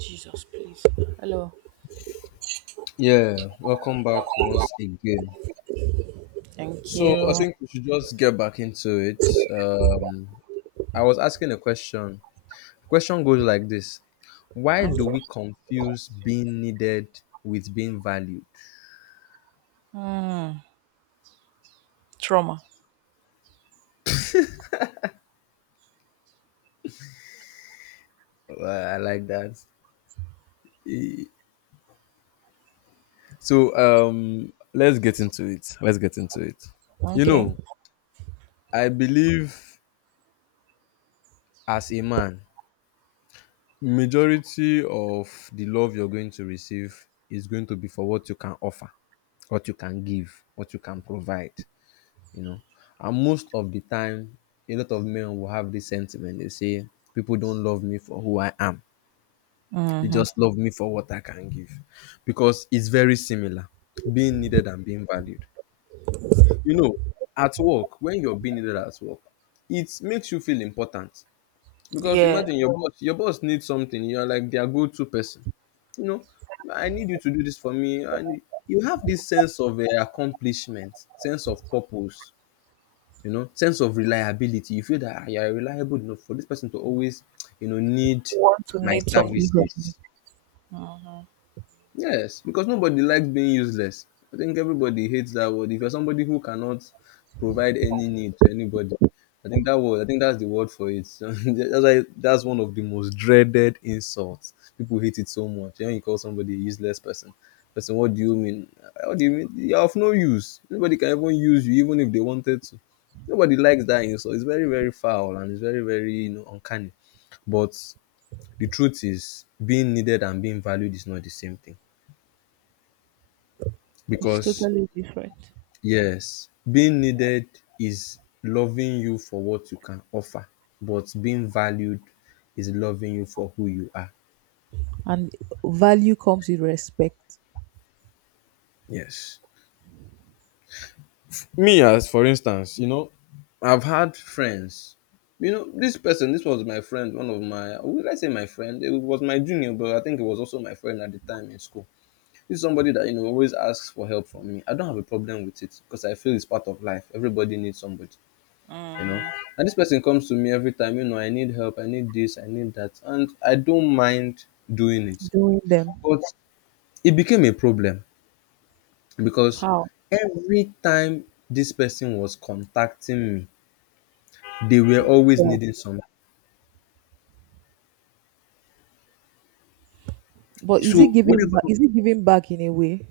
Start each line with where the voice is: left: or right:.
right: Jesus, please. Hello.
left: Yeah, welcome back once again.
right: Thank
left: So
right: you.
left: I think we should just get back into it. I was asking a question. The question goes like this: Why do
right: Mm.
left: we confuse being needed with being valued?
right: Mm. Trauma.
left: I like that. E- So let's get into it. Let's get into it. You
right: Okay.
left: know, I believe as a man. Majority of the love you're going to receive is going to be for what you can offer, what you can give, what you can provide, you know. And most of the time, a lot of men will have this sentiment. They say, people don't love me for who I am, they
right: Mm-hmm.
left: just love me for what I can give. Because it's very similar being needed and being valued. You know, at work, when you're being needed at work, it makes you feel important. Because
right: Yeah.
left: imagine your boss needs something, you're like their go-to person. You know, I need you to do this for me, and you have this sense of accomplishment, sense of purpose, you know, sense of reliability. You feel that you are reliable enough for this person to always you know, need
right: Want to
left: my
right: need something from you.
left: services.
right: Mhm.
left: Yes, because nobody likes being useless. I think everybody hates that word. If you're somebody who cannot provide any need to anybody, I think that word, I think that's the word for it. So that's why that's one of the most dreaded insults. People hate it so much. When you call somebody a useless person, what do you mean? What do you mean? You're of no use. Nobody can even use you, even if they wanted to. Nobody likes that insult. It's very, very foul, and it's very, very uncanny. But the truth is, being needed and being valued is not the same thing.
right: It's
left: Because
right: totally different.
left: yes, being needed is loving you for what you can offer, but being valued is loving you for who you are.
right: And value comes with respect.
left: Yes. Me, as for instance, you know, I've had friends. You know, this person, this was my friend, one of my, would I say my friend? It was my junior, but I think it was also my friend at the time in school. This is somebody that, you know, always asks for help from me. I don't have a problem with it because I feel it's part of life. Everybody needs somebody. You know,
right: Mhm.
left: and this person comes to me every time. You know, I need help, I need this, I need that, and I don't mind doing it.
right: Doing them.
left: But it became a problem because
right: How?
left: every time this person was contacting me, they were
right: You need
left: always
right: help.
left: needing something.
right: But is it
left: So
right: giving
left: whenever
right: back is it giving back in a way?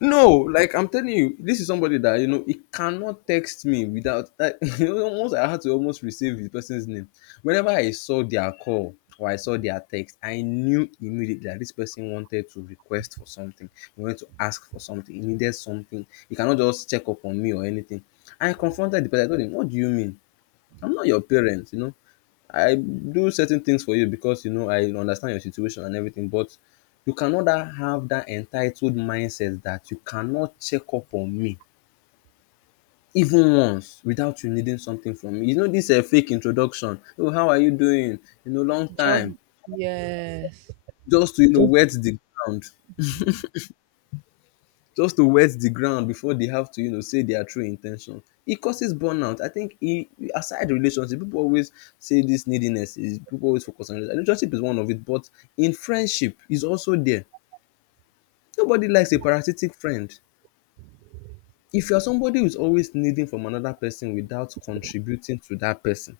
left: No, like I'm telling you, this is somebody that, you know, he cannot text me without, like, you know, almost, I had to almost receive the person's name. Whenever I saw their call or I saw their text, I knew immediately that this person wanted to request for something, he wanted to ask for something, he needed something. He cannot just check up on me or anything. I confronted the person, I told him, what do you mean? I'm not your parent, you know. I do certain things for you because, you know, I understand your situation and everything, but you cannot that have that entitled mindset that you cannot check up on me even once without you needing something from me. You know, this a fake introduction. Oh, how are you doing? You know, long
right: Just,
left: time.
right: yes.
left: Just to, you know,
right: Just,
left: wet the ground. Just to wet the ground before they have to, you know, say their true intention. It causes burnout. I think e Aside relationship, people always say this neediness is, people always focus on relationship. Relationship is one of it, but in friendship is also there. Nobody likes a parasitic friend. If you are somebody who is always needing from another person without contributing to that person,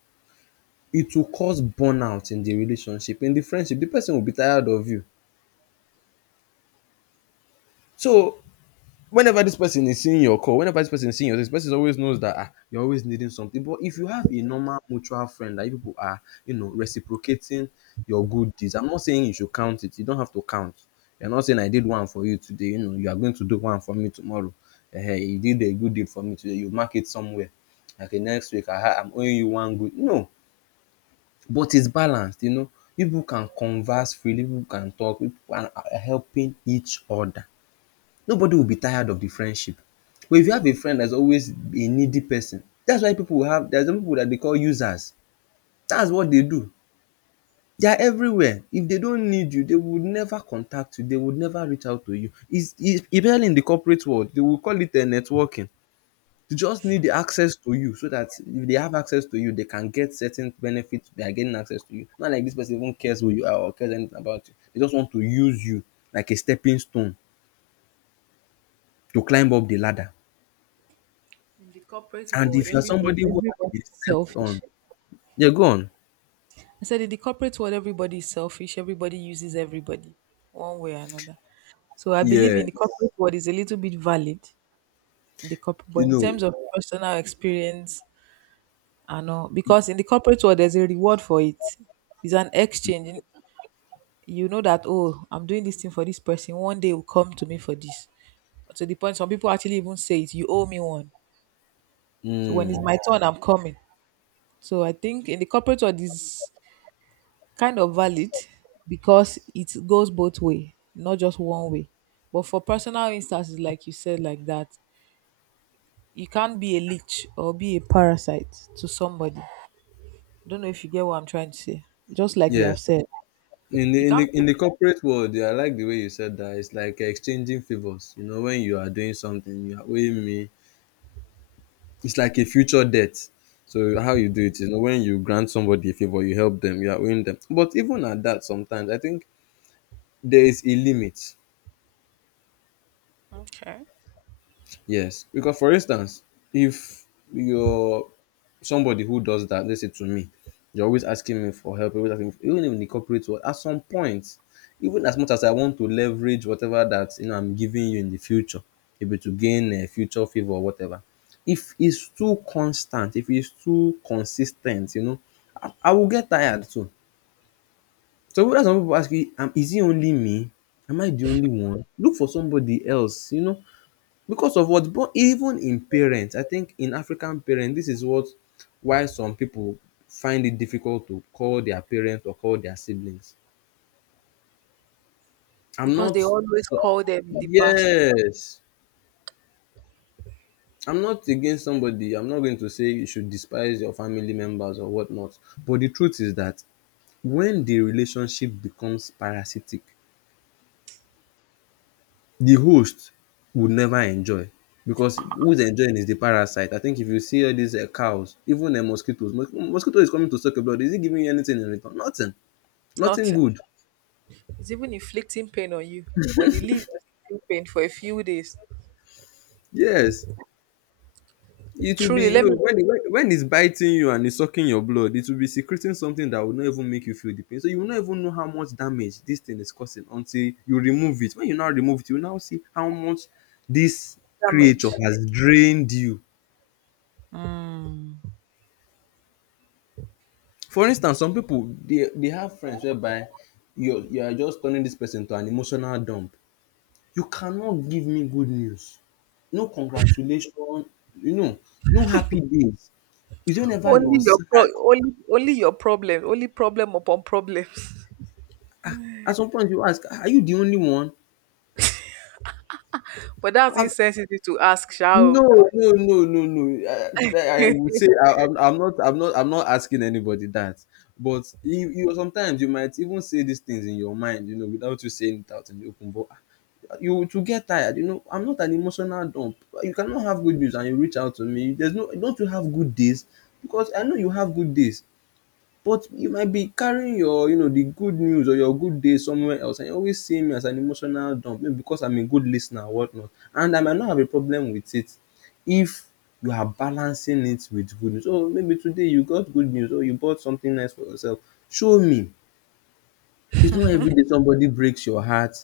left: it will cause burnout in the relationship, in the friendship. The person will be tired of you. So whenever this person is seeing your call, whenever this person is seeing your, this person always knows that, ah, you're always needing something. But if you have a normal mutual friend that you people are, you know, reciprocating your good deeds, I'm not saying you should count it. You don't have to count. You're not saying I did one for you today. You know, you are going to do one for me tomorrow. Hey, you did a good deed for me today. You mark it somewhere. Okay, next week I'm owing you one good. No, but it's balanced. You know, people can converse freely. People can talk. People are helping each other. Nobody will be tired of the friendship. But if you have a friend that is always a needy person, that's why people will have, there are some people that they call users. That's what they do. They are everywhere. If they don't need you, they would never contact you, they would never reach out to you. Is especially in the corporate world, they will call it networking. You just need the access to you, so that if they have access to you, they can get certain benefits by getting access to you. Not like this person even cares who you are or cares anything about you. They just want to use you like a stepping stone to climb up the ladder.
right: in the corporate
left: And
right: world,
left: if you're
right: everybody
left: somebody who has been
right: everybody's
left: stepped on,
right: selfish.
left: yeah, go on.
right: I said in the corporate world, everybody is selfish. Everybody uses everybody, one way or another. So I believe in the
left: Yes,
right: corporate world is a little bit valid in the corporate,
left: you
right: but in
left: know
right: terms of personal experience, I know because in the corporate world there's a reward for it. It's an exchange. You know that, oh, I'm doing this thing for this person. One day will come to me for this. To the point, some people actually even say it. You owe me one. So when it's
left: mm,
right: my turn, I'm coming. So I think in the corporate world is kind of valid because it goes both way, not just one way. But for personal instances, like you said, like that, you can't be a leech or be a parasite to somebody. I don't know if you get what I'm trying to say. Just like you have
left: yes.
right: said,
left: In the
right: you
left: in the
right: can't be.
left: in the corporate world, yeah, I like the way you said that. It's like exchanging favors. You know, when you are doing something, you are owing me. It's like a future debt. So how you do it, you know, when you grant somebody a favor, you help them, you are owing them. But even at that, sometimes I think there is a limit.
right: Okay.
left: Yes, because for instance, if you're somebody who does that, let's say to me, you're always asking me for help, always asking me for, even in the corporate world, at some point, even as much as I want to leverage whatever that, you know, I'm giving you in the future, maybe to gain a future favor or whatever, if it's too constant, if it's too consistent, you know, I will get tired too. So when some people ask you, is it only me? Am I the only one? Look for somebody else, you know, because of what. But even in parents, I think in African parents, this is what. Why some people find it difficult to call their parents or call their siblings. I'm
right: Because
left: not
right: they always
left: so
right: call them in the past.
left: Yes, I'm not against somebody, I'm not going to say you should despise your family members or whatnot. But the truth is that when the relationship becomes parasitic, the host would never enjoy, because who's enjoying is the parasite. I think if you see all these cows, even mosquitoes, mosquito is coming to suck your blood, is it giving you anything in return? Nothing,
right: It's
left: nothing
right: nothing.
left: good.
right: It's even inflicting pain on you. When he leaves, you feel pain for a few days.
left: Yes, it will be,
right: Truly,
left: you
right: let
left: know,
right: me
left: when when it's biting you and it's sucking your blood, it will be secreting something that will not even make you feel the pain. So you will not even know how much damage this thing is causing until you remove it. When you now remove it, you will now see how much this creature
right: damage.
left: has drained you.
right: Mm.
left: For instance, some people they have friends whereby you are just turning this person to an emotional dump. You cannot give me good news. No congratulation, you know, no happy days. Is it whenever
right: Only
left: you're
right: your pro
left: sad.
right: only your problem, only problem upon problems.
left: At some point you ask, are you the only one?
right: But that's
left: Am
right: insensitive to ask, shall.
left: No, no, no, no, no. I would say I'm not, I'm not asking anybody that. But you sometimes you might even say these things in your mind, you know, without you saying it out in the open. But ah, you to get tired, you know. I'm not an emotional dump. You cannot have good news and you reach out to me. There's no, don't you have good days? Because I know you have good days. But you might be carrying your, you know, the good news or your good day somewhere else, and you always see me as an emotional dump, maybe because I'm a good lis ten or whatnot, and I might not have a problem with it if you are balancing it with good news. So maybe today you got good news or you bought something nice for yourself, show me. It's not every day somebody breaks your heart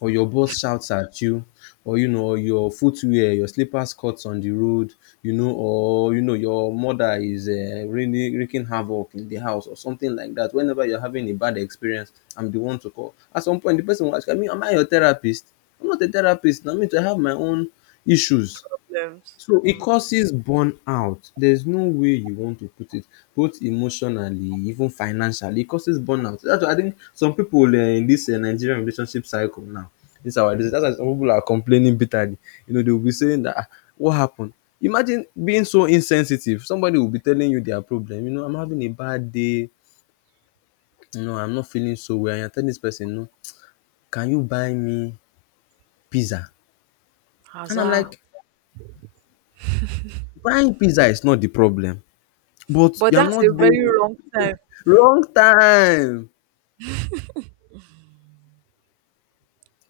left: or your boss shouts at you, or you know, or your footwear, your slippers cuts on the road, you know, or you know your mother is really wreaking havoc in the house or something like that. Whenever you're having a bad experience, I'm the one to call. At some point the person will ask you, I mean, am I your therapist? I'm not a therapist. I mean, I have my own issues.
right: Problems.
left: So it
right: Mm.
left: causes burnout. There's no way you want to put it, both emotionally, even financially. It causes burnout. That's why I think some people in this Nigerian relationship cycle now, this our that's why some people are complaining bitterly. You know, they'll be saying that, "Ah, what happened. Imagine being so insensitive. Somebody will be telling you their problem. You know, I'm having a bad day. You know, I'm not feeling so well." And you're telling this person, "No, can you buy me pizza?" And I'm
right: Azal.
left: like, buying pizza is not the problem, but
right: But
left: you're
right: that's
left: not
right: a very
left: being
right: wrong time.
left: wrong time.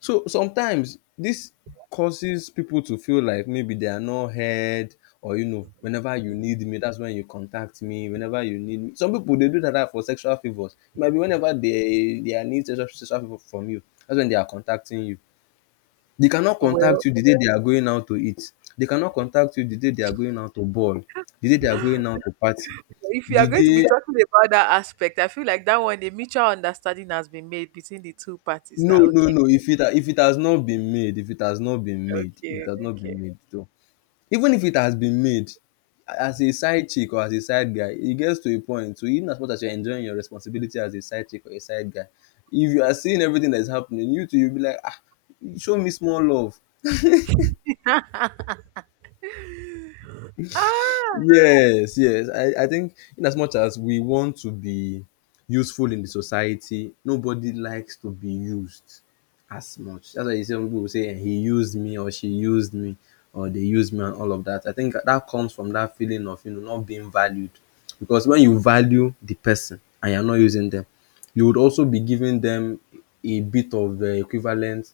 left: So sometimes this causes people to feel like maybe they are not heard, or you know, whenever you need me, that's when you contact me. Whenever you need me, some people they do like that for sexual favours. It might be whenever they are need sexual favour from you, that's when they are contacting you. They cannot contact
right: Well,
left: you the day they are going out to eat. They cannot contact you the day they are going out to ball, the day they are going out to party,
right: if you
left: the
right: are going to be
left: day
right: talking about that aspect, I feel like that one, a mutual understanding has been made between the two parties. That okay,
left: no if it has not been made,
right: okay, okay.
left: so even if it has been made, as a side chick or as a side guy, it gets to a point. So even as much as you're enjoying your responsibility as a side chick or a side guy, if you are seeing everything that is happening, you too you'll be like, ah, show me small love.
right: Ah,
left: Yes, yes. I think in as much as we want to be useful in the society, nobody likes to be used as much. That's why you see some people will say, "Eh, he used me, or she used me, or they used me," and all of that. I think that comes from that feeling of, you know, not being valued. Because when you value the person and you're not using them, you would also be giving them a bit of the equivalent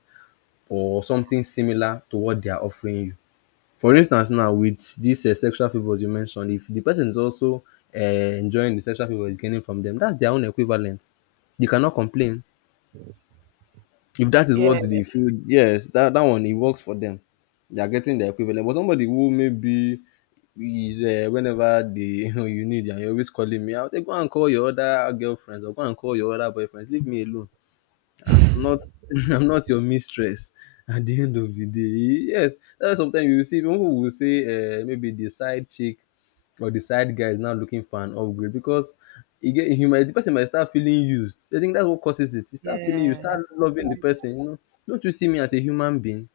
left: or something similar to what they are offering you. For instance, now with dis sexual favours you mentioned, if de person is also um enjoying de sexual favour he's gaining from dem, that's their own equivalent. They cannot complain. If that is what they
right: yes,
left: feel, yes, that one e works for dem. They are getting their equivalent. But somebody who maybe is whenever dey you know you need am, you're always calling me out, then go and call your other girlfriends or go and call your other boyfriends, leave me alone. Ah, I'm not I'm not your mistress at the end of the day. Yes, that's why sometimes you will see people will say maybe the side chick or the side guy is now looking for an upgrade because you get you might the person might start feeling used. I think that's what causes it. You start feeling, you
right: yeah. Yeah,
left: start loving the
right: yeah.
left: person, you know. Don't you see me as a human being?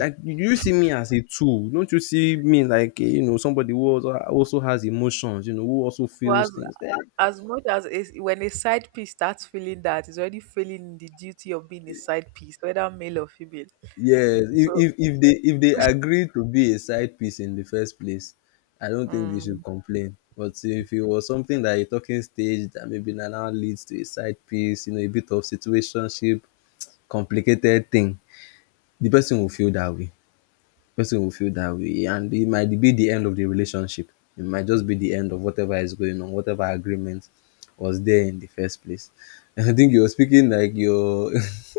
left: Like you see me as a tool. Don't you see me like, eh, you know, somebody who also, also has emotions, you know, who also
right: But
left: feels
right: as
left: things. Yeah.
right: as much as it's, when a side piece starts feeling that, it's already feeling the duty of being a side piece, whether male or female.
left: Yes, if
right: So
left: if if they if they agreed to be a side piece in the first place, I don't think they should
right: um,
left: complain. But if it was something that a talking stage that maybe na now leads to a side piece, you know, a bit of situationship, complicated thing, the person will feel that way, and it might be the end of the relationship. It might just be the end of whatever is going on, whatever agreement was there in the first place. I think you're speaking like you're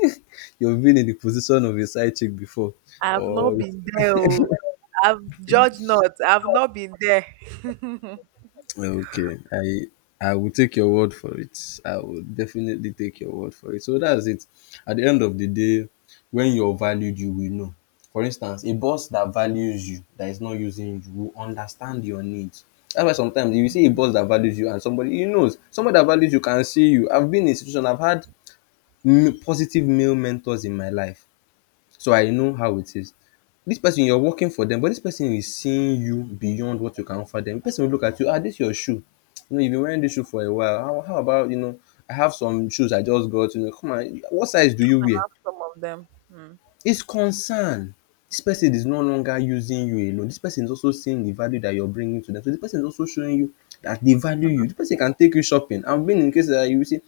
left: you've been in the position of a side chick before,
right: I've
left: or
right: not been there. Oh. I've judged not. I've not been there. I
left: okay, I will take your word for it. I will definitely take your word for it. So that's it. At the end of the day, when you're valued, you will know. For instance, a boss that values you, that is not using you, will understand your needs. That's why sometimes if you see a boss that values you and somebody he knows, somebody that values you can see you. I've been in a situation, I've had positive male mentors in my life, so I know how it is. This person you're working for them, but this person is seeing you beyond what you can offer them. Di person will look at you, "Ah, this your shoe, you know, you've been wearing this shoe for a while. How about, you know, I have some shoes I just got. You know, come on. What size do you wear?"
right: have some of them. Hmm.
left: It's concern. This person is no longer using you alone, this person is also seeing the value that you're bringing to them. So this person is also showing you that they value you.
right: Some
left: This person can take you shopping. I've been in cases that you will say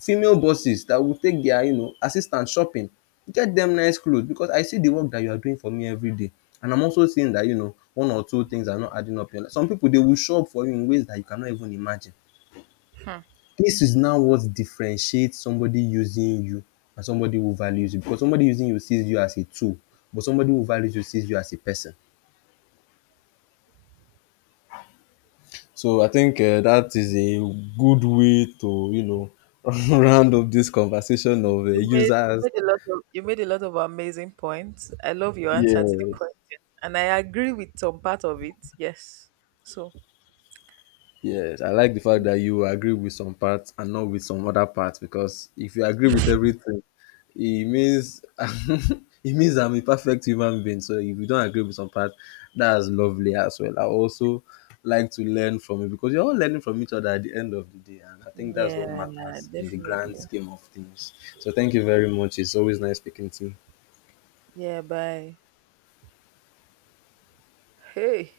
left: female bosses that will take their, you know, assistant shopping, get them nice clothes because I see the work that you are doing for me every day, and I'm also seeing that, you know, one or two things are not adding up. Some people, they will shop for you in ways that you cannot even imagine.
right: hmm.
left: This is now what differentiates somebody using you and somebody who values you, because somebody using you sees you as a tool, but somebody who values you sees you as a person. So I think that is a good way to, you know, round up this conversation
right: You,
left: of
right: you made
left: users.
right: a lot of amazing points. I love your
left: Yeah.
right: answer to the question, and I agree with some part of it. Yes. So,
left: Yes, I like the fact that you agree with some parts and not with some other parts, because if you agree with everything, it means it means I'm a perfect human being. So if you don't agree with some parts, that's lovely as well. I also like to learn from it because you're all learning from each other at the end of the day, and I think that's what
right: yeah,
left: matters in the grand
right: definitely.
left: scheme of things. So thank you very much. It's always nice speaking to you.
right: Yeah. Bye. Hey.